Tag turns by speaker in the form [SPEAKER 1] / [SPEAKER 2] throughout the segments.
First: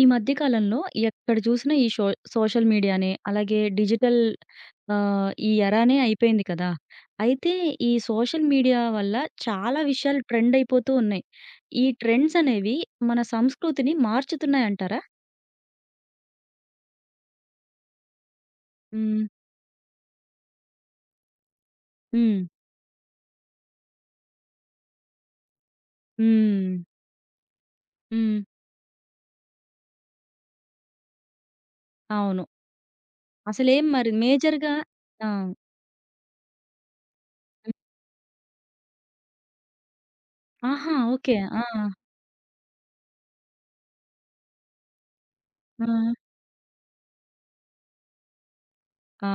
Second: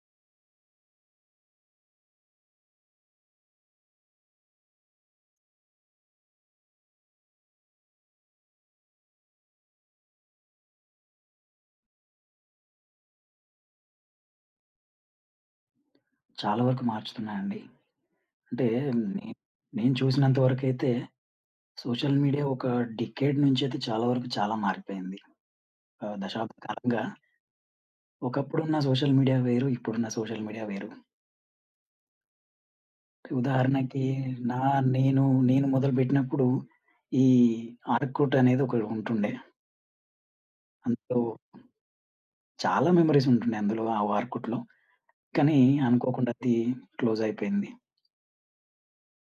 [SPEAKER 1] ఈ మధ్య కాలంలో ఎక్కడ చూసినా ఈ షో సోషల్ మీడియానే, అలాగే డిజిటల్ ఈ ఎరానే అయిపోయింది కదా! అయితే ఈ సోషల్ మీడియా వల్ల చాలా విషయాలు ట్రెండ్ అయిపోతూ ఉన్నాయి. ఈ ట్రెండ్స్ అనేవి మన సంస్కృతిని మార్చుతున్నాయంటారా?
[SPEAKER 2] చాలా వరకు మార్చుతున్నాయండి. అంటే
[SPEAKER 1] హ్మ్.
[SPEAKER 2] నే నేను చూసినంత వరకైతే సోషల్
[SPEAKER 1] హ్మ్.
[SPEAKER 2] మీడియా ఒక డికేడ్ నుంచైతే చాలా వరకు చాలా మారిపోయింది. దశాబ్ద
[SPEAKER 1] హ్మ్.
[SPEAKER 2] కాలంగా
[SPEAKER 1] హ్మ్.
[SPEAKER 2] ఒకప్పుడున్న సోషల్ మీడియా వేరు, ఇప్పుడున్న సోషల్ మీడియా వేరు.
[SPEAKER 1] అవును. అసలేం
[SPEAKER 2] ఉదాహరణకి
[SPEAKER 1] మరి
[SPEAKER 2] నా
[SPEAKER 1] మేజర్‌గా?
[SPEAKER 2] నేను,
[SPEAKER 1] ఆ!
[SPEAKER 2] నేను మొదలుపెట్టినప్పుడు ఈ
[SPEAKER 1] హ్మ్.
[SPEAKER 2] ఆర్కుట్ అనేది ఒకటి ఉంటుండే.
[SPEAKER 1] ఆహా!
[SPEAKER 2] అందులో
[SPEAKER 1] ఓకే. ఆ!
[SPEAKER 2] చాలా మెమోరీస్ ఉంటుండే అందులో ఆ ఆర్కుట్‌లో. కానీ
[SPEAKER 1] ఆ!
[SPEAKER 2] అనుకోకుండా అది క్లోజ్ అయిపోయింది.
[SPEAKER 1] ఆ!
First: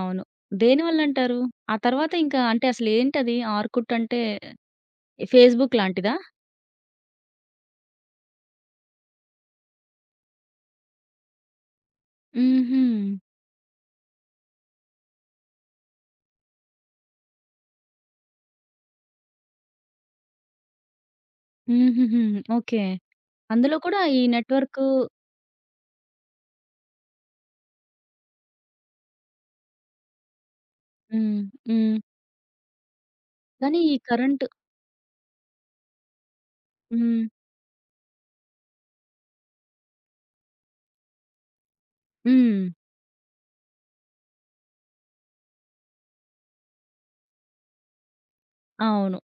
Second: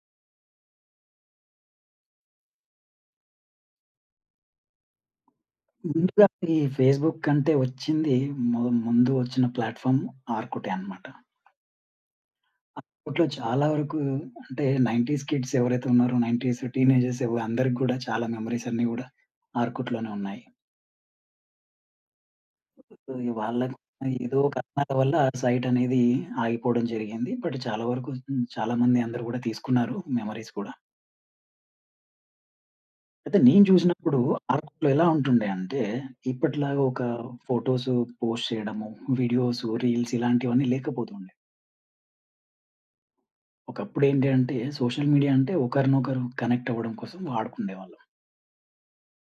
[SPEAKER 1] అవును. దేనివల్లంటారు? ఆ తర్వాత ఇంకా అంటే అసలేంటది ఆర్కుట్ అంటే ఫేస్‌బుక్ లాంటిదా?
[SPEAKER 2] ముందుగా ఈ ఫేస్‌బుక్ కంటే వచ్చింది ము ముందు వచ్చిన ప్లాట్‌ఫార్మ్ ఆర్కుటే అన్నమాట.
[SPEAKER 1] హుహు.
[SPEAKER 2] అప్పట్లో చాలా వరకు అంటే 90స్ కిడ్స్ ఎవరైతే ఉన్నారో 90స్ టీనేజర్స్ అందరికి గూడా చాలా మెమోరీస్ అన్నీ గూడా ఆర్కుట్‌లోనే ఉన్నాయి.
[SPEAKER 1] హుహుహు. ఓకే.
[SPEAKER 2] సో, ఈ
[SPEAKER 1] అందులో కూడా
[SPEAKER 2] వాళ్ళకి
[SPEAKER 1] ఈ
[SPEAKER 2] ఏదో
[SPEAKER 1] నెట్‌వర్కు.
[SPEAKER 2] కారణాల వల్ల ఆ సైట్ అనేది ఆగిపోవడం జరిగింది. బట్ చాలా వరకు చాలా మంది అందరూ గూడా తీసుకున్నారు మెమోరీస్ కూడా.
[SPEAKER 1] హ్మ్. హ్మ్.
[SPEAKER 2] అయితే నేను
[SPEAKER 1] కానీ ఈ
[SPEAKER 2] చూసినప్పుడు
[SPEAKER 1] కరెంటు.
[SPEAKER 2] ఆర్కుట్‌లో ఎలా ఉంటుండే అంటే ఇప్పటిలాగా ఒక
[SPEAKER 1] హ్మ్.
[SPEAKER 2] ఫోటోస్ పోస్ట్ చేయడము, వీడియోస్, రీల్స్ ఇలాంటివన్నీ లేకపోతుండే.
[SPEAKER 1] హ్మ్.
[SPEAKER 2] ఒకప్పుడు ఏంటి అంటే సోషల్ మీడియా అంటే ఒకరినొకరు కనెక్ట్ అవ్వడం కోసం వాడుకునేవాళ్ళం.
[SPEAKER 1] అవును.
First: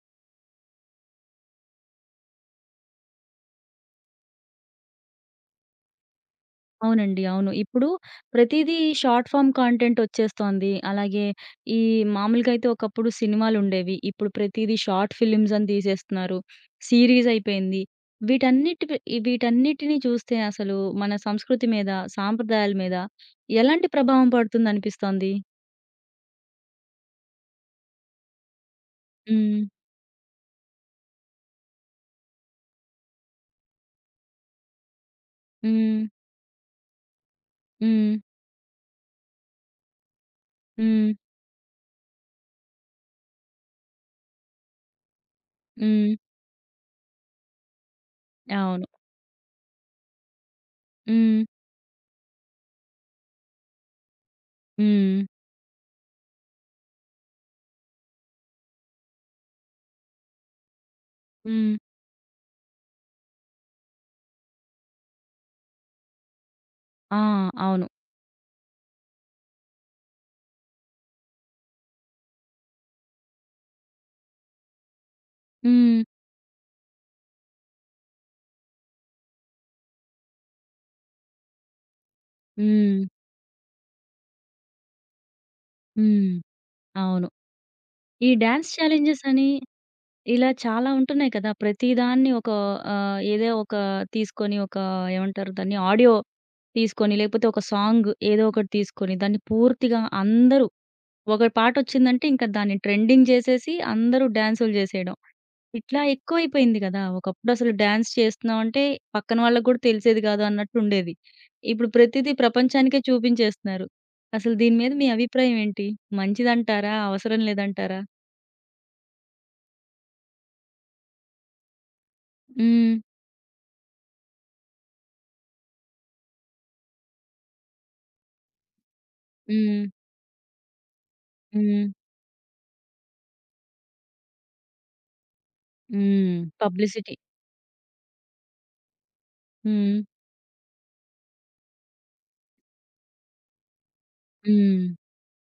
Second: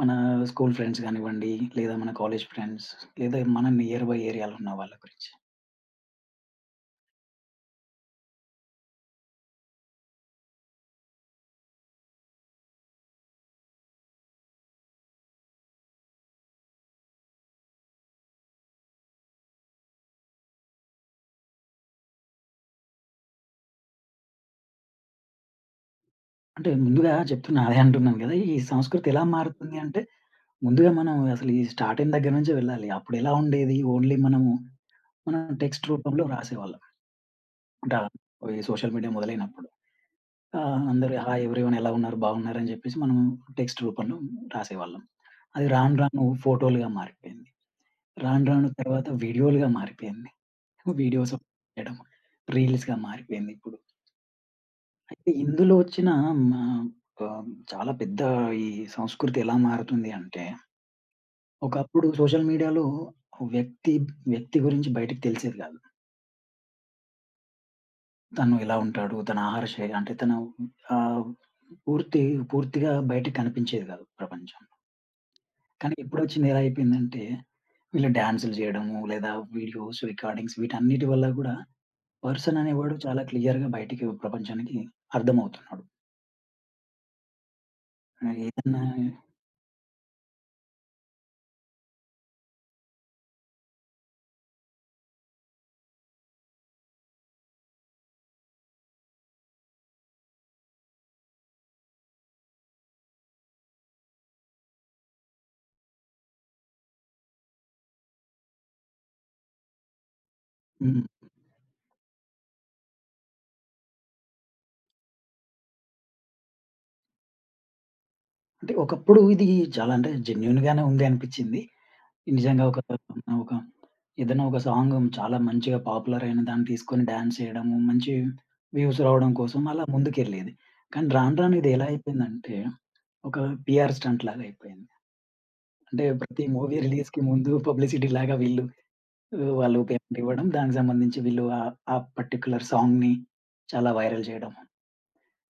[SPEAKER 2] మన స్కూల్ ఫ్రెండ్స్ గానివ్వండి, లేదా మన కాలేజ్ ఫ్రెండ్స్, లేదా మన నియర్ బై ఏరియాలో ఉన్న వాళ్ళ గురించి.
[SPEAKER 1] అవునండి, అవును. ఇప్పుడు ప్రతీదీ షార్ట్ ఫార్మ్ కాంటెంట్ ఒచ్చేస్తోంది. అలాగే ఈ మామూలుగా అయితే ఒకప్పుడు సినిమాలుండేవి. ఇప్పుడు ప్రతీదీ షార్ట్ ఫిల్మ్స్ అని తీసేస్తున్నారు. సీరీస్ అయిపోయింది. వీటన్నిటిపై వీటన్నిటిని చూస్తే అసలు మన సంస్కృతి మీద, సాంప్రదాయాల మీద ఎలాంటి ప్రభావం పడుతుందనిపిస్తోంది?
[SPEAKER 2] అంటే ముందుగా చెప్తున్నా అదే అంటున్నాను గదా! ఈ సంస్కృతి ఎలా
[SPEAKER 1] హ్మ్.
[SPEAKER 2] మారుతుంది అంటే, ముందుగా మనం అసలు ఈ స్టార్టింగ్ దగ్గర నుంచే వెళ్ళాలి. అప్పుడెలా ఉండేది? ఓన్లీ మనం టెక్స్ట్
[SPEAKER 1] హ్మ్.
[SPEAKER 2] రూపంలో రాసేవాళ్ళం. అంటే
[SPEAKER 1] హ్మ్.
[SPEAKER 2] ఈ సోషల్ మీడియా మొదలైనప్పుడు.
[SPEAKER 1] హ్మ్.
[SPEAKER 2] అందరూ హాయ్ ఎవ్రీవన్ ఎలా ఉన్నారు? బాగున్నారని జెప్పేసి మనం టెక్స్ట్ రూపంలో రాసేవాళ్ళం. అది రాను
[SPEAKER 1] హ్మ్.
[SPEAKER 2] రాను ఫోటోలుగా మారిపోయింది. రాను రాను
[SPEAKER 1] అవును.
[SPEAKER 2] తర్వాత వీడియోలుగా మారిపోయింది. వీడియోస్
[SPEAKER 1] హ్మ్.
[SPEAKER 2] అప్‌లోడ్ చేయడం. రీల్స్‌గా మారిపోయిందిప్పుడు.
[SPEAKER 1] హ్మ్.
[SPEAKER 2] అయితే ఇందులో వచ్చిన మా చాలా పెద్ద ఈ సంస్కృతి ఎలా మారుతుంది అంటే,
[SPEAKER 1] హ్మ్.
[SPEAKER 2] ఒకప్పుడు సోషల్ మీడియాలో వ్యక్తి, వ్యక్తి గురించి బయటకి తెలిసేది కాదు.
[SPEAKER 1] ఆ! అవును.
[SPEAKER 2] తను ఎలా ఉంటాడు? తన ఆహార శైలి అంటే తను ఆహ్, పూర్తి పూర్తిగా బయటకి కనిపించేది కాదు ప్రపంచంలో. కానీ
[SPEAKER 1] హ్మ్.
[SPEAKER 2] ఇప్పుడొచ్చింది ఎలా అయిపోయిందంటే, వీళ్ళు డాన్సులు చేయడము, లేదా వీడియోస్, రికార్డింగ్స్ వీటన్నిటి వల్ల కూడా పర్సన్ అనేవాడు
[SPEAKER 1] హ్మ్.
[SPEAKER 2] చాలా క్లియర్‌గా బయటికి ప్రపంచానికి అర్థమవుతున్నాడు.
[SPEAKER 1] హ్మ్. అవును.
[SPEAKER 2] ఆ!
[SPEAKER 1] ఈ డాన్స్
[SPEAKER 2] ఏదన్నా
[SPEAKER 1] ఛాలెంజెస్ అని ఇలా చాలా ఉంటున్నాయి కదా! ప్రతి దాన్ని ఒక ఏదో ఒక తీసుకొని ఒక ఏమంటారు దాన్ని ఆడియో తీసుకొని, లేకపోతే ఒక సాంగ్ ఏదో ఒకటి తీసుకొని దాన్ని పూర్తిగా అందరూ, ఒక పాటొచ్చిందంటే ఇంకా దాన్ని ట్రెండింగ్ జేసేసి అందరూ డాన్సులు జేసేయడం. ఇట్లా ఎక్కువైపోయింది గదా! ఒకప్పుడసలు డాన్స్ చేస్తున్నామంటే పక్కన వాళ్ళకి గూడా తెలిసేది గాదు
[SPEAKER 2] హ్మ్.
[SPEAKER 1] అన్నట్టుండేది. ఇప్పుడు ప్రతీదీ ప్రపంచానికే చూపించేస్తున్నారు. అసలు దీని మీద మీ అభిప్రాయం ఏంటి? మంచిదంటారా? అవసరం లేదంటారా?
[SPEAKER 2] అంటే ఒకప్పుడు ఇది చాలా అంటే జెన్యూన్‌గానే ఉంది అనిపిచ్చింది. నిజంగా ఒక
[SPEAKER 1] హ్మ్.
[SPEAKER 2] ఒక ఏదైనా ఒక సాంగ్ చాలా మంచిగా పాపులర్ అయిన దాన్ని తీసుకొని డాన్స్ చేయడము, మంచి వ్యూస్ రావడం కోసం అలా
[SPEAKER 1] హ్మ్.
[SPEAKER 2] ముందుకెళ్ళేది. కానీ రాను రాను ఇది
[SPEAKER 1] హ్మ్.
[SPEAKER 2] ఎలా అయిపోయిందంటే ఒక పీఆర్ స్టంట్ లాగా అయిపోయింది. అంటే
[SPEAKER 1] హ్మ్.
[SPEAKER 2] ప్రతి మూవీ
[SPEAKER 1] పబ్లిసిటీ.
[SPEAKER 2] రిలీజ్‌కి ముందు పబ్లిసిటీ లాగా వీళ్ళు వాళ్ళు
[SPEAKER 1] హ్మ్.
[SPEAKER 2] పేమెంట్ ఇవ్వడం, దానికి సంబంధించి వీళ్ళు ఆ ఆ పర్టిక్యులర్ సాంగ్‌ని చాలా వైరల్ చేయడం,
[SPEAKER 1] హ్మ్.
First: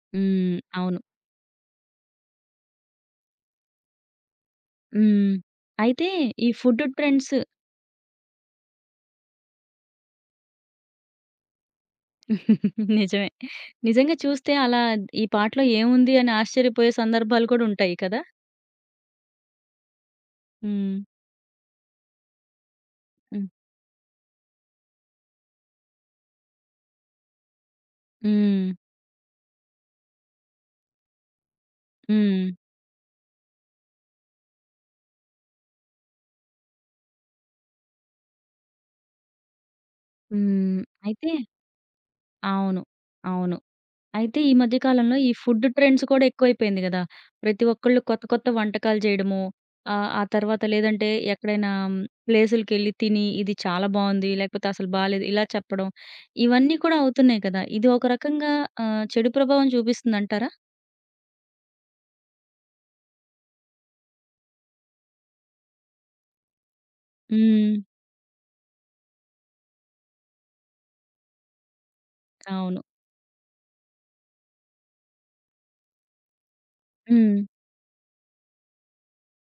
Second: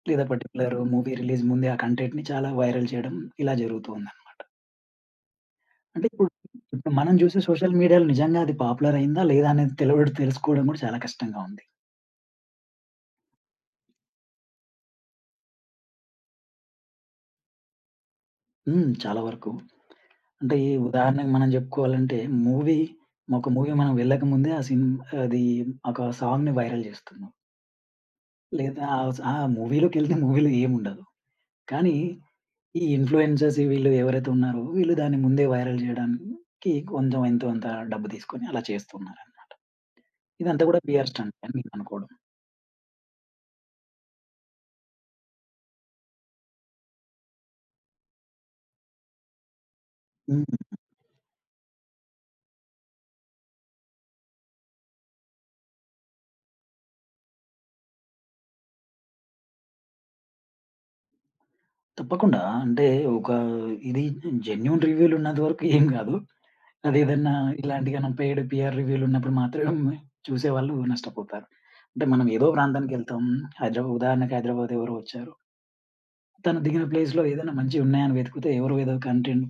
[SPEAKER 2] లేదా
[SPEAKER 1] హ్మ్.
[SPEAKER 2] పర్టిక్యులర్
[SPEAKER 1] అవును.
[SPEAKER 2] మూవీ రిలీజ్ ముందే ఆ కంటెంట్‌ని చాలా వైరల్ చేయడం ఇలా జరుగుతూ ఉంది.
[SPEAKER 1] హ్మ్.
[SPEAKER 2] అంటే
[SPEAKER 1] అయితే
[SPEAKER 2] ఇప్పుడు
[SPEAKER 1] ఈ ఫుడ్
[SPEAKER 2] ఇప్పుడు మనం
[SPEAKER 1] ట్రెండ్స్.
[SPEAKER 2] జూసే సోషల్ మీడియాలో నిజంగా అది పాపులర్ అయిందా? లేదా? అనేది తెలుసుకోవడం గూడా చాలా కష్టంగా ఉంది.
[SPEAKER 1] నిజమే. నిజంగా చూస్తే అలా ఈ పాటలో ఏముంది అని ఆశ్చర్యపోయే సందర్భాలు కూడా ఉంటాయి కదా!
[SPEAKER 2] హ్మ్. చాలా వరకు. అంటే ఈ
[SPEAKER 1] హ్మ్.
[SPEAKER 2] ఉదాహరణకు మనం జెప్పుకోవాలంటే మూవీ
[SPEAKER 1] హ్మ్.
[SPEAKER 2] ఒక మూవీ మనం వెళ్ళక ముందే ఆ సిన్ అది ఒక సాంగ్‌ని వైరల్ జేస్తున్నారు.
[SPEAKER 1] హ్మ్.
[SPEAKER 2] లేదా ఆ మూవీలోకెళ్తే మూవీలో ఏముండదు. కానీ
[SPEAKER 1] హ్మ్.
[SPEAKER 2] ఈ ఇన్‌ఫ్లుయెన్సర్స్ వీళ్ళు ఎవరైతే ఉన్నారో వీళ్ళు దాన్ని ముందే వైరల్ జేయడానికి కొంచెం ఎంతో అంత డబ్బు తీసుకొని అలా చేస్తున్నారని. ఇదంతా గూడా
[SPEAKER 1] హ్మ్.
[SPEAKER 2] పిఆర్
[SPEAKER 1] అయితే
[SPEAKER 2] స్టంట్ అని నేననుకోవడం.
[SPEAKER 1] అవును. అవును. అయితే ఈ మధ్య కాలంలో ఈ ఫుడ్ ట్రెండ్స్ కూడా ఎక్కువైపోయింది గదా! ప్రతి ఒక్కళ్ళు కొత్త కొత్త వంటకాలు చేయడము. ఆ తర్వాత
[SPEAKER 2] హ్మ్.
[SPEAKER 1] లేదంటే ఎక్కడైనా ప్లేసులకెళ్ళి తిని ఇది చాలా బావుంది, లేకపోతే అసలు బాలేదు ఇలా చెప్పడం. ఇవన్నీ కూడా అవుతున్నాయి కదా! ఇది ఒక రకంగా చెడు ప్రభావం చూపిస్తుందంటారా?
[SPEAKER 2] తప్పకుండా. అంటే ఒక ఇది జెన్యూన్ రివ్యూలున్నంత వరకు ఏం గాదు. అదేదన్నా
[SPEAKER 1] హ్మ్.
[SPEAKER 2] ఇలాంటిగనం పెయిడ్ పీఆర్ రివ్యూలున్నప్పుడు మాత్రం చూసేవాళ్ళు నష్టపోతారు. అంటే మనం ఏదో
[SPEAKER 1] అవును.
[SPEAKER 2] ప్రాంతానికెళ్తాం. హైదరాబాద్ ఉదాహరణకి హైదరాబాద్ ఎవరో వచ్చారు. తను దిగిన ప్లేస్‌లో
[SPEAKER 1] హ్మ్.
[SPEAKER 2] ఏదైనా మంచిగున్నాయని వెతికితే ఎవరో ఏదో కంటెంట్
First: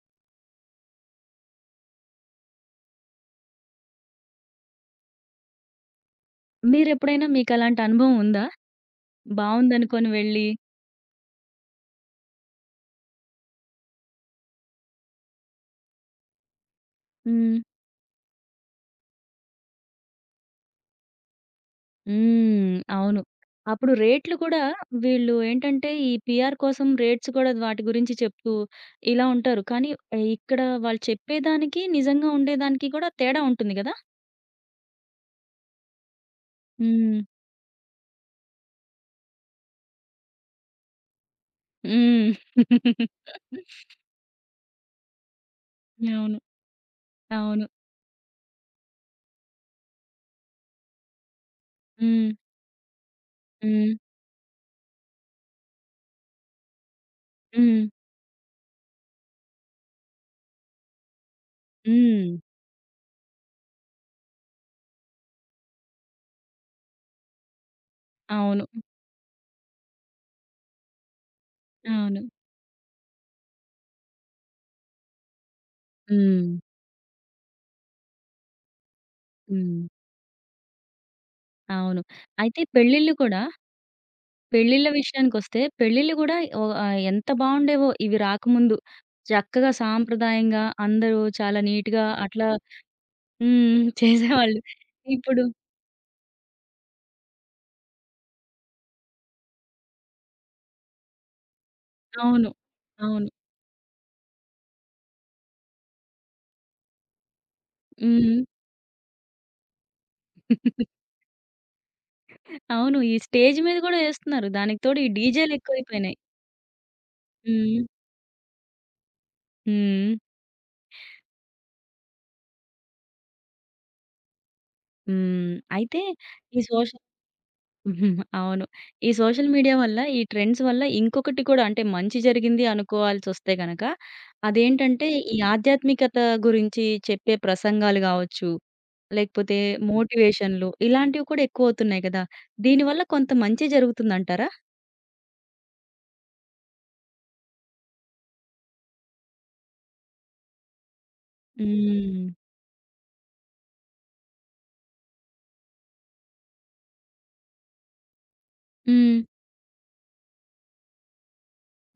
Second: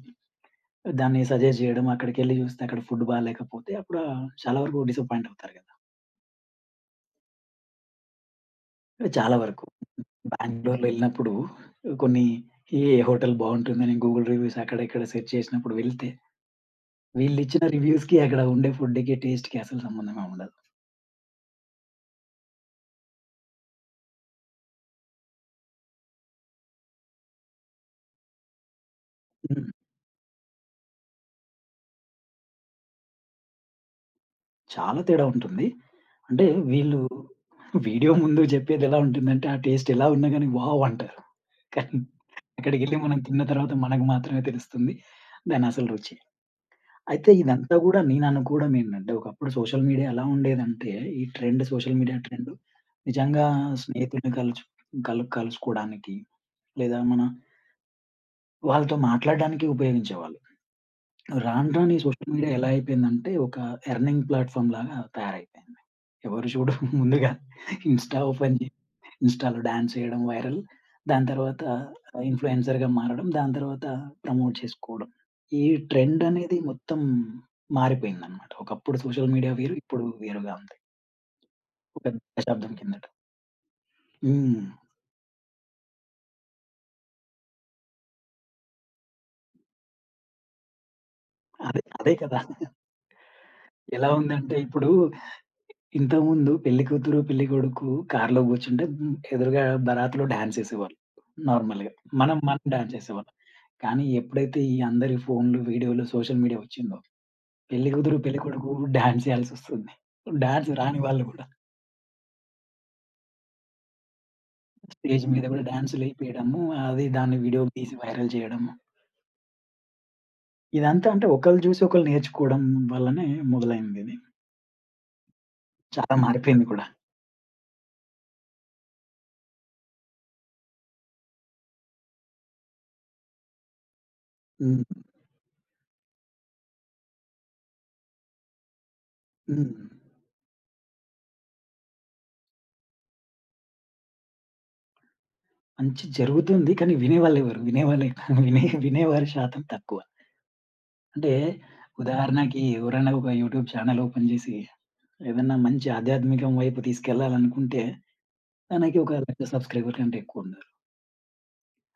[SPEAKER 2] దాన్ని సజెస్ట్ జేయడం, అక్కడికెళ్లి జూస్తే అక్కడ ఫుడ్ బాలేకపోతే అప్పుడు చాలా వరకు డిసప్పాయింట్ అవుతారు గదా!
[SPEAKER 1] మీరెప్పుడైనా మీకలాంటి అనుభవం ఉందా?
[SPEAKER 2] చాలా వరకు.
[SPEAKER 1] బావుందనుకోని వెళ్ళి.
[SPEAKER 2] బెంగుళూరులో ఎళ్ళినప్పుడు కొన్ని ఏ హోటల్ బావుంటుందని గూగుల్ రివ్యూస్ అక్కడ ఇక్కడ సెర్చ్ చేసినప్పుడు వెళ్తే
[SPEAKER 1] హ్మ్.
[SPEAKER 2] వీళ్ళిచ్చిన రివ్యూస్‌కి, అక్కడ ఉండే ఫుడ్‌కి, టేస్ట్‌కి అసలు సంబంధమే ఉండదు.
[SPEAKER 1] హ్మ్. అవును. అప్పుడు రేట్లు కూడా వీళ్ళు ఏంటంటే, ఈ పీఆర్ కోసం రేట్స్ కూడా వాటి గురించి చెప్తూ ఇలా ఉంటారు.
[SPEAKER 2] హ్మ్.
[SPEAKER 1] కానీ ఇక్కడ వాళ్ళు చెప్పేదానికి, నిజంగా ఉండేదానికి కూడా తేడా ఉంటుంది గదా!
[SPEAKER 2] చాలా తేడా ఉంటుంది. అంటే వీళ్ళు
[SPEAKER 1] హ్మ్.
[SPEAKER 2] వీడియో ముందు జెప్పేదెలా ఉంటుందంటే, ఆ టేస్ట్ ఎలా ఉన్నా గాని వావ్! అంటారు. కానీ
[SPEAKER 1] హ్మ్.
[SPEAKER 2] అక్కడికెళ్లి మనం తిన్న తర్వాత మనకు మాత్రమే తెలుస్తుంది దానసలు రుచి.
[SPEAKER 1] అవును.
[SPEAKER 2] అయితే
[SPEAKER 1] అవును.
[SPEAKER 2] ఇదంతా గూడా నేననుకోవడం ఏంటంటే, ఒకప్పుడు సోషల్ మీడియా ఎలా ఉండేదంటే, ఈ ట్రెండ్ సోషల్ మీడియా
[SPEAKER 1] హ్మ్.
[SPEAKER 2] ట్రెండ్ నిజంగా
[SPEAKER 1] హ్మ్.
[SPEAKER 2] స్నేహితుల్ని కలుసుకోడానికి లేదా మన
[SPEAKER 1] హ్మ్.
[SPEAKER 2] వాళ్ళతో మాట్లాడడానికి ఉపయోగించేవాళ్ళు. రాను రాను ఈ సోషల్
[SPEAKER 1] హ్మ్.
[SPEAKER 2] మీడియా ఎలా అయిపోయిందంటే ఒక ఎర్నింగ్ ప్లాట్‌ఫార్మ్ లాగా తయారైపోయింది. ఎవరు చూడు ముందుగా ఇన్‌స్టా ఓపెన్
[SPEAKER 1] అవును.
[SPEAKER 2] జేసి ఇన్‌స్టాలో డాన్స్ చేయడం వైరల్. దాని తర్వాత
[SPEAKER 1] అవును.
[SPEAKER 2] ఇన్‌ఫ్లుయెన్సర్‌గా మారడం. దాని తర్వాత ప్రమోట్ చేసుకోవడం. ఈ ట్రెండ్
[SPEAKER 1] హ్మ్.
[SPEAKER 2] అనేది మొత్తం మారిపోయిందన్నమాట. ఒకప్పుడు సోషల్ మీడియా వేరు.
[SPEAKER 1] హ్మ్.
[SPEAKER 2] ఇప్పుడు వేరుగా ఉంది.
[SPEAKER 1] అవును.
[SPEAKER 2] ఒక
[SPEAKER 1] అయితే
[SPEAKER 2] దశాబ్దం కిందట.
[SPEAKER 1] పెళ్ళిళ్ళు కూడా,
[SPEAKER 2] హ్మ్.
[SPEAKER 1] పెళ్ళిళ్ళ విషయానికొస్తే పెళ్ళిళ్ళు గూడా ఓహ్! ఎంత బావుండేవో ఇవి రాకముందు. చక్కగా సాంప్రదాయంగా అందరూ చాలా
[SPEAKER 2] అదే
[SPEAKER 1] నీట్‌గా
[SPEAKER 2] అదే కదా!
[SPEAKER 1] అట్లా. హ్మ్.
[SPEAKER 2] ఎలా ఉందంటే
[SPEAKER 1] చేసేవాళ్ళు.
[SPEAKER 2] ఇప్పుడు
[SPEAKER 1] ఇప్పుడు.
[SPEAKER 2] ఇంతకుముందు పెళ్లి కూతురు, పెళ్లి కొడుకు కార్‌లో కూర్చుంటే ఎదురుగా బరాత్‌లో డాన్స్ ఏసేవాళ్ళు నార్మల్‌గా. మనం,
[SPEAKER 1] అవును.
[SPEAKER 2] మనం డాన్స్
[SPEAKER 1] అవును.
[SPEAKER 2] ఏసేవాళ్ళం. కానీ ఎప్పుడైతే ఈ అందరి ఫోన్‌లు, వీడియోలు, సోషల్ మీడియా వచ్చిందో పెళ్లి కూతురు,
[SPEAKER 1] హ్మ్.
[SPEAKER 2] పెళ్లి కొడుకు డాన్స్ ఏయాల్సొస్తుంది. డాన్స్ రాని వాళ్ళు గూడా
[SPEAKER 1] అవును. ఈ స్టేజ్ మీద గూడా ఏస్తున్నారు. దానికి తోడు ఈ
[SPEAKER 2] స్టేజ్ మీద గూడా
[SPEAKER 1] డీజే‌లెక్కువైపోయినాయి.
[SPEAKER 2] డాన్సులేపీయడము, అది దాన్ని వీడియో
[SPEAKER 1] హ్మ్.
[SPEAKER 2] తీసి వైరల్ చేయడము.
[SPEAKER 1] హ్మ్.
[SPEAKER 2] ఇదంతా అంటే ఒకళ్ళు చూసి ఒకళ్ళు నేర్చుకోవడం వల్లనే మొదలైందిది.
[SPEAKER 1] హ్మ్. అయితే
[SPEAKER 2] చాలా
[SPEAKER 1] ఈ
[SPEAKER 2] మారిపోయింది కూడా.
[SPEAKER 1] సోషల్. ఉహుం, అవును. ఈ సోషల్ మీడియా వల్ల, ఈ ట్రెండ్స్ వల్ల ఇంకొకటి కూడా అంటే మంచి జరిగింది అనుకోవాల్సొస్తే గనక,
[SPEAKER 2] హ్మ్.
[SPEAKER 1] అదేంటంటే ఈ ఆధ్యాత్మికత గురించి చెప్పే ప్రసంగాలు గావచ్చు, లేకపోతే
[SPEAKER 2] హ్మ్.
[SPEAKER 1] మోటివేషన్‌లు ఇలాంటివి కూడా ఎక్కువవుతున్నాయి గదా! దీనివల్ల కొంత మంచి జరుగుతుందంటారా?
[SPEAKER 2] మంచి జరుగుతుంది. కానీ వినేవాళ్ళెవరు? వినేవాళ్ళే వినే వినేవారి శాతం తక్కువ. అంటే
[SPEAKER 1] హ్మ్.
[SPEAKER 2] ఉదాహరణకి ఎవరైనా ఒక యూట్యూబ్ ఛానెల్ ఓపెన్ జేసి, ఏదన్నా మంచి ఆధ్యాత్మికం వైపు తీసుకెళ్ళాలనుకుంటే, తనకి
[SPEAKER 1] హ్మ్.
[SPEAKER 2] ఒక 1,00,000 సబ్‌స్క్రైబర్ కంటే ఎక్కువుండాలి.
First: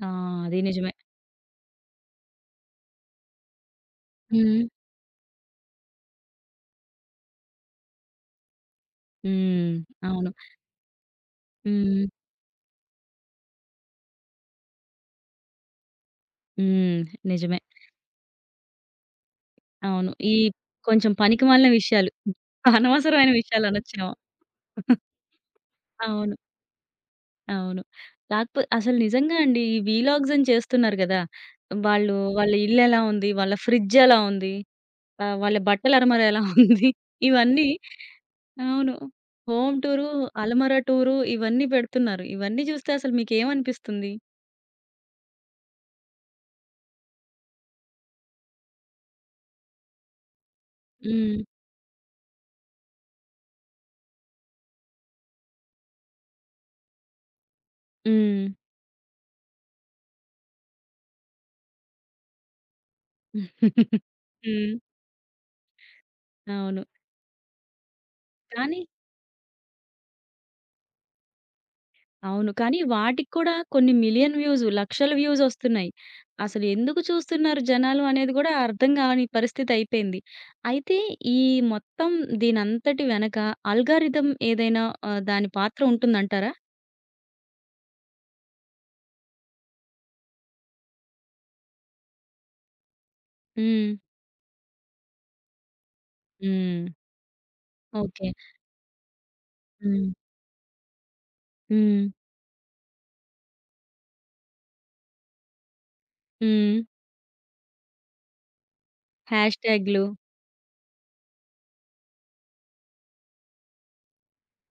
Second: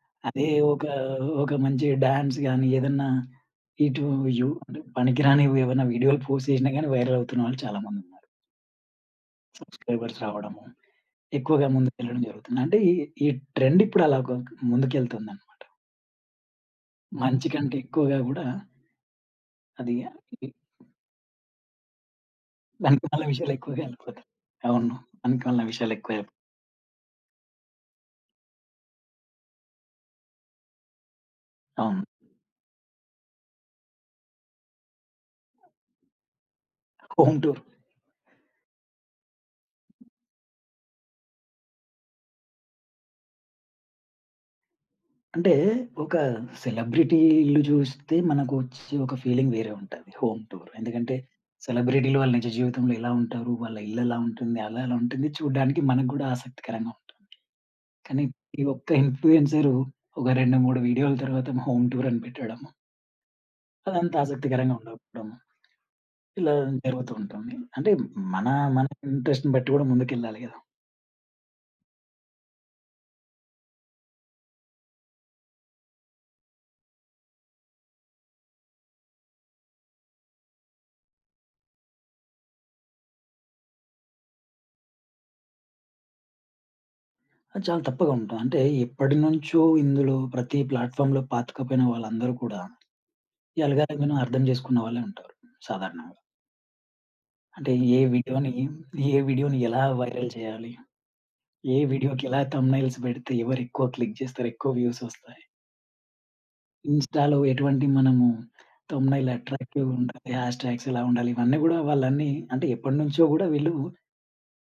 [SPEAKER 1] ఆ!
[SPEAKER 2] అదే
[SPEAKER 1] అది
[SPEAKER 2] ఒక,
[SPEAKER 1] నిజమే.
[SPEAKER 2] ఒక మంచి డాన్స్ గాని, ఏదన్నా ఇటు
[SPEAKER 1] హ్మ్.
[SPEAKER 2] అంటే పనికిరానివి ఏవన్నా వీడియోలు పోస్ట్ చేసినా గాని వైరల్ అవుతున్న వాళ్ళు చాలా మందున్నారు.
[SPEAKER 1] హ్మ్.
[SPEAKER 2] సబ్‌స్క్రైబర్స్
[SPEAKER 1] అవును.
[SPEAKER 2] రావడము, ఎక్కువగా
[SPEAKER 1] హ్మ్.
[SPEAKER 2] ముందుకెళ్ళడం జరుగుతుంది. అంటే ఈ ట్రెండ్ ఇప్పుడు అలా ఒక ముందుకెళ్తుందనమాట.
[SPEAKER 1] హ్మ్.
[SPEAKER 2] మంచి
[SPEAKER 1] నిజమే.
[SPEAKER 2] కంటే ఎక్కువగా గూడా అది
[SPEAKER 1] అవును. ఈ కొంచెం పనికిమాలిన విషయాలు,
[SPEAKER 2] పనికిమాలిన
[SPEAKER 1] అనవసరమైన
[SPEAKER 2] విషయాలు ఎక్కువగా
[SPEAKER 1] విషయాలనొచ్చేమో.
[SPEAKER 2] ఎళ్ళిపోతాయి. అవును. పనికిమాలిన విషయాలు ఎక్కువ
[SPEAKER 1] అవును. అవును. కాకపో అసలు నిజంగా అండి, ఈ వీలాగ్స్ అని చేస్తున్నారు గదా!
[SPEAKER 2] అవును.
[SPEAKER 1] వాళ్ళు వాళ్ళ ఇల్లెలా ఉంది? వాళ్ళ ఫ్రిడ్జెలా ఉంది? వాళ్ళ బట్టల అరమర ఎలా ఉంది?
[SPEAKER 2] Home tour.
[SPEAKER 1] ఇవన్నీ. అవును. హోమ్ టూరు, అలమర టూరు ఇవన్నీ పెడుతున్నారు. ఇవన్నీ జూస్తే అసలు మీకేమనిపిస్తుంది?
[SPEAKER 2] అంటే ఒక సెలబ్రిటీ ఇల్లు చూస్తే మనకు వచ్చే ఒక ఫీలింగ్ వేరే ఉంటది. Home tour. ఎందుకంటే
[SPEAKER 1] హ్మ్.
[SPEAKER 2] సెలబ్రిటీలు వాళ్ళ నిజ జీవితంలో ఎలా ఉంటారు? వాళ్ళ ఇల్లు ఎలా ఉంటుంది? అలా ఎలా ఉంటుంది? చూడ్డానికి మనకు కూడా ఆసక్తికరంగా ఉంటుంది. కానీ
[SPEAKER 1] హ్మ్.
[SPEAKER 2] ఈ ఒక్క ఇన్‌ఫ్లుయెన్సరు ఒక 2, 3 వీడియోల తర్వాత హోమ్ టూర్ అని పెట్టడము.
[SPEAKER 1] హ్మ్.
[SPEAKER 2] అదంత ఆసక్తికరంగా ఉండకపోవడము. ఇలా
[SPEAKER 1] అవును.
[SPEAKER 2] జరుగుతూ ఉంటుంది. అంటే మన
[SPEAKER 1] కానీ.
[SPEAKER 2] మన ఇంట్రెస్ట్‌ని బట్టి కూడా ముందుకెళ్ళాలి కదా!
[SPEAKER 1] అవును. కానీ వాటికి కూడా కొన్ని మిలియన్ వ్యూస్, లక్షల వ్యూస్ ఒస్తున్నాయి. అసలు ఎందుకు చూస్తున్నారు జనాలు అనేది గూడా అర్థం గాని పరిస్థితి అయిపోయింది. అయితే ఈ మొత్తం దీనంతటి వెనక అల్గారిథం ఏదైనా దాని పాత్ర ఉంటుందంటారా?
[SPEAKER 2] అది చాలా తప్పుగా ఉంటుంది. అంటే ఎప్పటినుంచో ఇందులో ప్రతి ప్లాట్‌ఫార్మ్‌లో పాతుకుపోయిన వాళ్ళందరూ కూడా
[SPEAKER 1] హ్మ్.
[SPEAKER 2] ఎలగాలగానో అర్థం చేసుకున్న వాళ్ళే ఉంటారు సాధారణంగా.
[SPEAKER 1] హ్మ్.
[SPEAKER 2] అంటే ఏ
[SPEAKER 1] ఓకే.
[SPEAKER 2] వీడియోని, ఏ వీడియోని ఎలా
[SPEAKER 1] హ్మ్.
[SPEAKER 2] వైరల్ చేయాలి? ఏ
[SPEAKER 1] హ్మ్.
[SPEAKER 2] వీడియోకి ఎలా థంబ్‌నెయిల్స్ పెడితే ఎవరెక్కువ క్లిక్ చేస్తారు, ఎక్కువ వ్యూస్ వస్తాయి.
[SPEAKER 1] హ్మ్.
[SPEAKER 2] ఇన్‌స్టాలో ఎటువంటి మనము థంబ్‌నెయిల్
[SPEAKER 1] హ్యాష్
[SPEAKER 2] అట్రాక్టివ్‌గా
[SPEAKER 1] ట్యాగ్‌లు.
[SPEAKER 2] ఉండాలి, హ్యాష్‌ట్యాగ్స్ ఎలా ఉండాలి, ఇవన్నీ గూడా వాళ్ళన్నీ అంటే ఎప్పటినుంచో గూడా వీళ్ళు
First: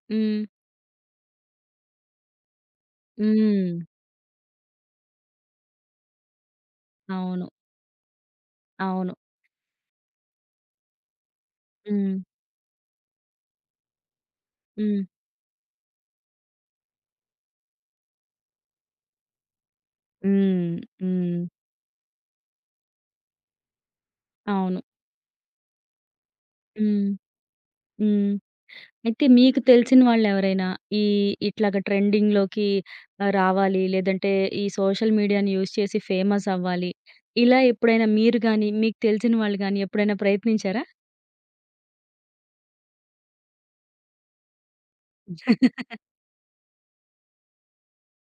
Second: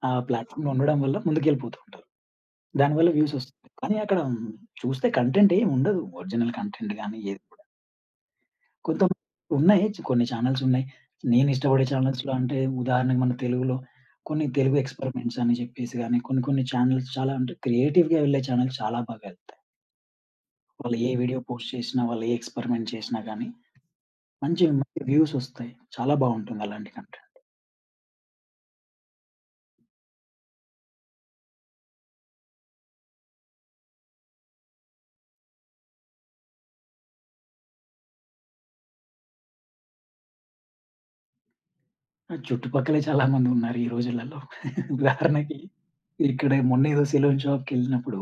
[SPEAKER 2] ఆ
[SPEAKER 1] హ్మ్.
[SPEAKER 2] ప్లాట్‌ఫార్మ్‌లో ఉండడం వల్ల ముందుకెళ్ళిపోతూ ఉంటారు. దానివల్ల వ్యూస్ వస్తున్నాయి.
[SPEAKER 1] హ్మ్.
[SPEAKER 2] కానీ అక్కడ చూస్తే కంటెంట్ ఏమి ఉండదు. ఒరిజినల్ కంటెంట్ గాని ఏది
[SPEAKER 1] అవును.
[SPEAKER 2] కొంత
[SPEAKER 1] అవును.
[SPEAKER 2] ఉన్నాయి. కొన్ని చానెల్స్ ఉన్నాయి. నేను ఇష్టపడే
[SPEAKER 1] హ్మ్.
[SPEAKER 2] చానెల్స్‌లో అంటే ఉదాహరణకు మన తెలుగులో కొన్ని తెలుగు
[SPEAKER 1] హ్మ్.
[SPEAKER 2] ఎక్స్పెరిమెంట్స్ అని చెప్పేసి గాని, కొన్ని కొన్ని చానెల్స్ చాలా అంటే క్రియేటివ్‌గా వెళ్ళే చానెల్స్ చాలా బాగా ఎళ్తాయి.
[SPEAKER 1] హ్మ్.
[SPEAKER 2] వాళ్ళు ఏ
[SPEAKER 1] హ్మ్.
[SPEAKER 2] వీడియో పోస్ట్ చేసినా, వాళ్ళు ఏ ఎక్స్పెరిమెంట్ చేసినా గాని మంచి
[SPEAKER 1] అవును.
[SPEAKER 2] మంచి వ్యూస్ ఒస్తాయి. చాలా బావుంటుంది అలాంటి
[SPEAKER 1] హ్మ్.
[SPEAKER 2] కంటెంట్.
[SPEAKER 1] హ్మ్. అయితే మీకు తెలిసిన వాళ్ళెవరైనా ఈ ఇట్లాగ ట్రెండింగ్‌లోకి రావాలి, లేదంటే ఈ సోషల్ మీడియాని యూజ్ చేసి ఫేమస్ అవ్వాలి. ఇలా ఎప్పుడైనా మీరు గాని, మీకు తెలిసిన వాళ్ళు గాని ఎప్పుడైనా ప్రయత్నించారా?
[SPEAKER 2] చుట్టుపక్కలే చాలా మంది ఉన్నారు ఈ రోజులలో. ఉదాహరణకి ఇక్కడ మొన్న ఏదో సెలూన్ షాప్‌కెళ్ళినప్పుడు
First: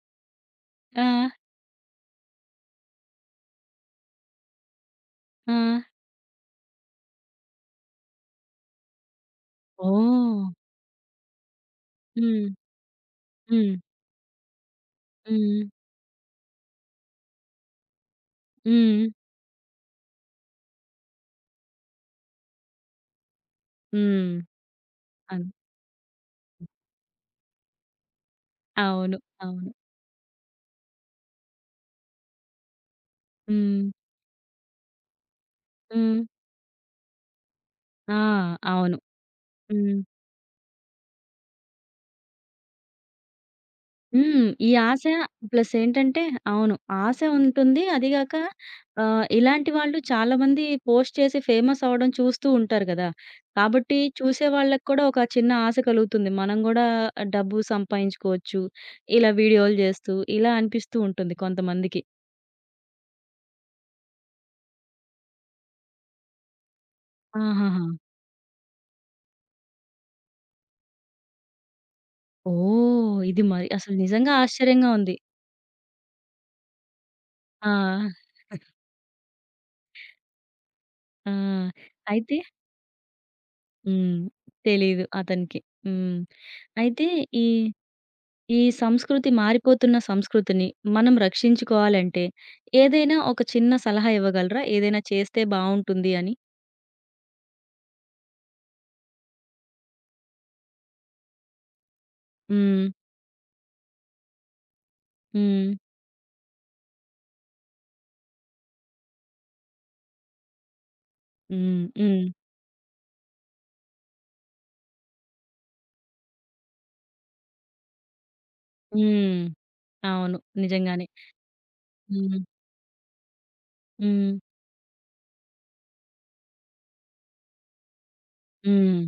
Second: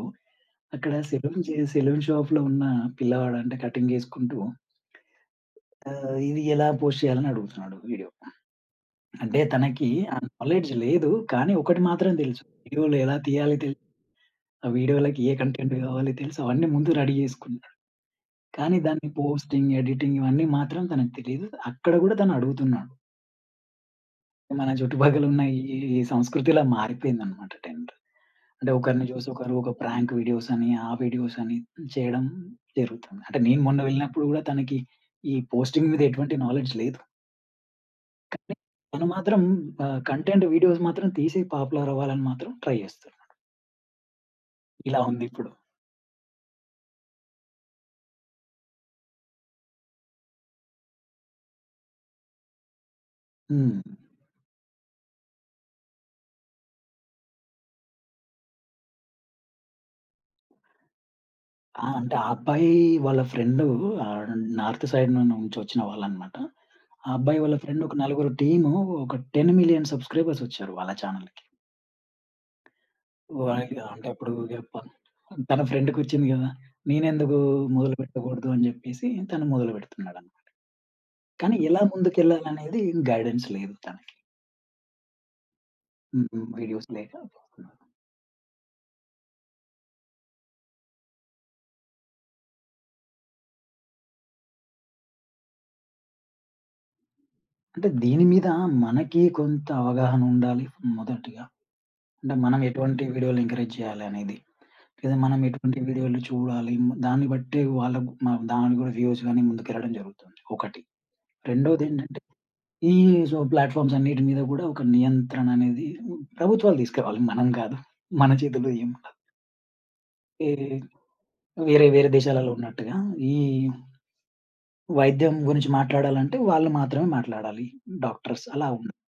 [SPEAKER 2] అక్కడ
[SPEAKER 1] ఆ!
[SPEAKER 2] సెలూన్ షాప్‌లో ఉన్న పిల్లవాడు అంటే కటింగ్ చేసుకుంటూ
[SPEAKER 1] ఆ!
[SPEAKER 2] ఇది ఎలా పోస్ట్ చేయాలని అడుగుతున్నాడు వీడియో. అంటే తనకి ఆ
[SPEAKER 1] ఓహ్!
[SPEAKER 2] నాలెడ్జ్ లేదు. కానీ ఒకటి మాత్రం తెలుసు.
[SPEAKER 1] హ్మ్.
[SPEAKER 2] వీడియోలు ఎలా తీయాలి
[SPEAKER 1] హ్మ్.
[SPEAKER 2] తెలుసు. ఆ వీడియోలకి ఏ
[SPEAKER 1] హ్మ్.
[SPEAKER 2] కంటెంట్ కావాలి తెలుసు. అవన్నీ ముందు రెడీ చేసుకున్నాడు. కానీ
[SPEAKER 1] హ్మ్.
[SPEAKER 2] దాన్ని పోస్టింగ్, ఎడిటింగ్ ఇవన్నీ మాత్రం తనకు తెలీదు. అక్కడ గూడా తను అడుగుతున్నాడు.
[SPEAKER 1] హ్మ్.
[SPEAKER 2] మన చుట్టుపక్కల ఉన్న
[SPEAKER 1] అన్
[SPEAKER 2] ఈ సంస్కృతి ఇలా మారిపోయిందనమాట టెంట్. అంటే ఒకరిని
[SPEAKER 1] అవును.
[SPEAKER 2] చూసి ఒకరు
[SPEAKER 1] అవును.
[SPEAKER 2] ఒక ప్రాంక్ వీడియోస్ అని, ఆ వీడియోస్ అని చేయడం జరుగుతుంది. అంటే నేను మొన్న
[SPEAKER 1] హ్మ్.
[SPEAKER 2] వెళ్ళినప్పుడు గూడా తనకి ఈ పోస్టింగ్ మీద
[SPEAKER 1] హ్మ్.
[SPEAKER 2] ఎటువంటి నాలెడ్జ్ లేదు.
[SPEAKER 1] ఆ! అవును.
[SPEAKER 2] తను మాత్రం
[SPEAKER 1] హ్మ్.
[SPEAKER 2] కంటెంట్ వీడియోస్ మాత్రం తీసి పాపులర్ అవ్వాలని మాత్రం ట్రై చేస్తుంది.
[SPEAKER 1] హ్మ్. ఈ
[SPEAKER 2] ఇలా
[SPEAKER 1] ఆశ.
[SPEAKER 2] ఉందిప్పుడు.
[SPEAKER 1] ప్లస్ ఏంటంటే. అవును. ఆశ ఉంటుంది. అదిగాక ఇలాంటి వాళ్ళు చాలామంది పోస్ట్ చేసి ఫేమస్ అవ్వడం చూస్తూ ఉంటారు గదా!
[SPEAKER 2] హ్మ్.
[SPEAKER 1] కాబట్టి చూసే వాళ్ళకి కూడా ఒక చిన్న ఆశ కలుగుతుంది, మనం గూడా డబ్బు సంపాదించుకోవచ్చు ఇలా వీడియోలు జేస్తూ ఇలా అనిపిస్తూ ఉంటుంది
[SPEAKER 2] ఆ!
[SPEAKER 1] కొంతమందికి.
[SPEAKER 2] అంటే ఆ అబ్బాయి వాళ్ళ ఫ్రెండు ఆహ్, నార్త్ సైడ్ నుంచొచ్చిన వాళ్ళనమాట. ఆ అబ్బాయి వాళ్ళ
[SPEAKER 1] ఆహాహా!
[SPEAKER 2] ఫ్రెండ్ ఒక నలుగురు టీము ఒక 10,000,000 సబ్‌స్క్రైబర్స్ వచ్చారు వాళ్ళ ఛానెల్‌కి.
[SPEAKER 1] ఓహ్! ఇది మరి
[SPEAKER 2] వాళ్ళకి
[SPEAKER 1] అసలు
[SPEAKER 2] అంటే అప్పుడు
[SPEAKER 1] నిజంగా
[SPEAKER 2] ఇగ
[SPEAKER 1] ఆశ్చర్యంగా ఉంది.
[SPEAKER 2] తన ఫ్రెండ్‌కొచ్చింది గదా! నేనెందుకు
[SPEAKER 1] ఆ!
[SPEAKER 2] మొదలుపెట్టకూడదు అని జెప్పేసి తను మొదలుపెడుతున్నాడన్నమాట.
[SPEAKER 1] ఆ!
[SPEAKER 2] కానీ ఎలా
[SPEAKER 1] అయితే.
[SPEAKER 2] ముందుకెళ్ళాలనేది గైడెన్స్ లేదు తనకి.
[SPEAKER 1] హ్మ్. తెలీదు అతనికి. హ్మ్.
[SPEAKER 2] హ్మ్. వీడియోస్
[SPEAKER 1] అయితే
[SPEAKER 2] లేక
[SPEAKER 1] ఈ
[SPEAKER 2] చేస్తున్నారు.
[SPEAKER 1] ఈ సంస్కృతి, మారిపోతున్న సంస్కృతిని మనం రక్షించుకోవాలంటే ఏదైనా ఒక చిన్న సలహా ఇవ్వగలరా? ఏదైనా చేస్తే బావుంటుంది అని?
[SPEAKER 2] అంటే దీని మీద మనకి కొంత అవగాహన ఉండాలి మొదటిగా. అంటే మనం
[SPEAKER 1] హ్మ్.
[SPEAKER 2] ఎటువంటి వీడియోలు ఎంకరేజ్ చేయాలనేది. ఇది మనం
[SPEAKER 1] హ్మ్.
[SPEAKER 2] ఎటువంటి వీడియోలు చూడాలి. హ్మ్. దాన్ని బట్టే వాళ్ళకు దానికి గూడా వ్యూస్ గాని ముందుకెళ్ళడం జరుగుతుంది ఒకటి.
[SPEAKER 1] హ్మ్.
[SPEAKER 2] రెండోదేంటంటే
[SPEAKER 1] హ్మ్.
[SPEAKER 2] ఈ సో ప్లాట్‌ఫార్మ్స్ అన్నిటి మీద గూడా ఒక నియంత్రణ అనేది ప్రభుత్వాలు తీసుకురావాలి. మనం కాదు. మన చేతుల్లో ఏముండదు.
[SPEAKER 1] హ్మ్. అవును.
[SPEAKER 2] ఏ
[SPEAKER 1] నిజంగానే.
[SPEAKER 2] వేరే వేరే
[SPEAKER 1] హ్మ్.
[SPEAKER 2] దేశాలలో ఉన్నట్టుగా ఈ
[SPEAKER 1] హ్మ్.
[SPEAKER 2] వైద్యం గురించి మాట్లాడాలంటే వాళ్ళు మాత్రమే మాట్లాడాలి. డాక్టర్స్ అలా ఉండదు.
[SPEAKER 1] హ్మ్.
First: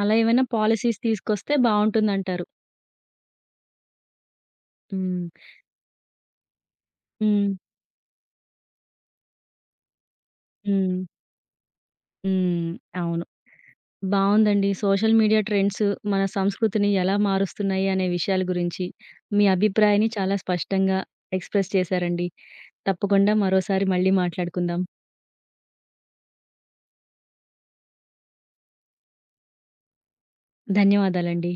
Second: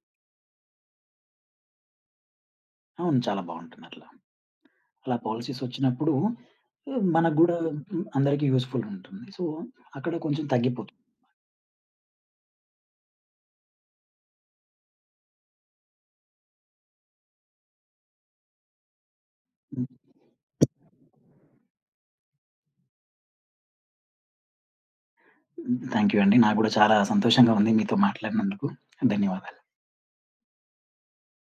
[SPEAKER 1] అలా ఏమైనా పాలిసీస్ తీసుకొస్తే బావుంటుందంటారు.
[SPEAKER 2] అవును. చాలా బావుంటుంది అట్లా. అలా
[SPEAKER 1] హ్మ్.
[SPEAKER 2] పాలిసీస్ వచ్చినప్పుడు మనకు
[SPEAKER 1] హ్మ్.
[SPEAKER 2] గూడా అందరికీ యూజ్‌ఫుల్ ఉంటుంది. సో అక్కడ కొంచెం తగ్గిపోతుంది.
[SPEAKER 1] హ్మ్. హ్మ్. అవును. బావుందండి. సోషల్ మీడియా ట్రెండ్స్ మన సంస్కృతిని ఎలా మారుస్తున్నాయి అనే విషయాల గురించి మీ అభిప్రాయాన్ని చాలా స్పష్టంగా ఎక్స్‌ప్రెస్ చేశారండి. తప్పకుండా మరోసారి మళ్ళీ మాట్లాడుకుందాం.
[SPEAKER 2] థ్యాంక్ యూ అండి. నాకు గూడా చాలా సంతోషంగా ఉంది మీతో మాట్లాడినందుకు. ధన్యవాదాలు.
[SPEAKER 1] ధన్యవాదాలండి.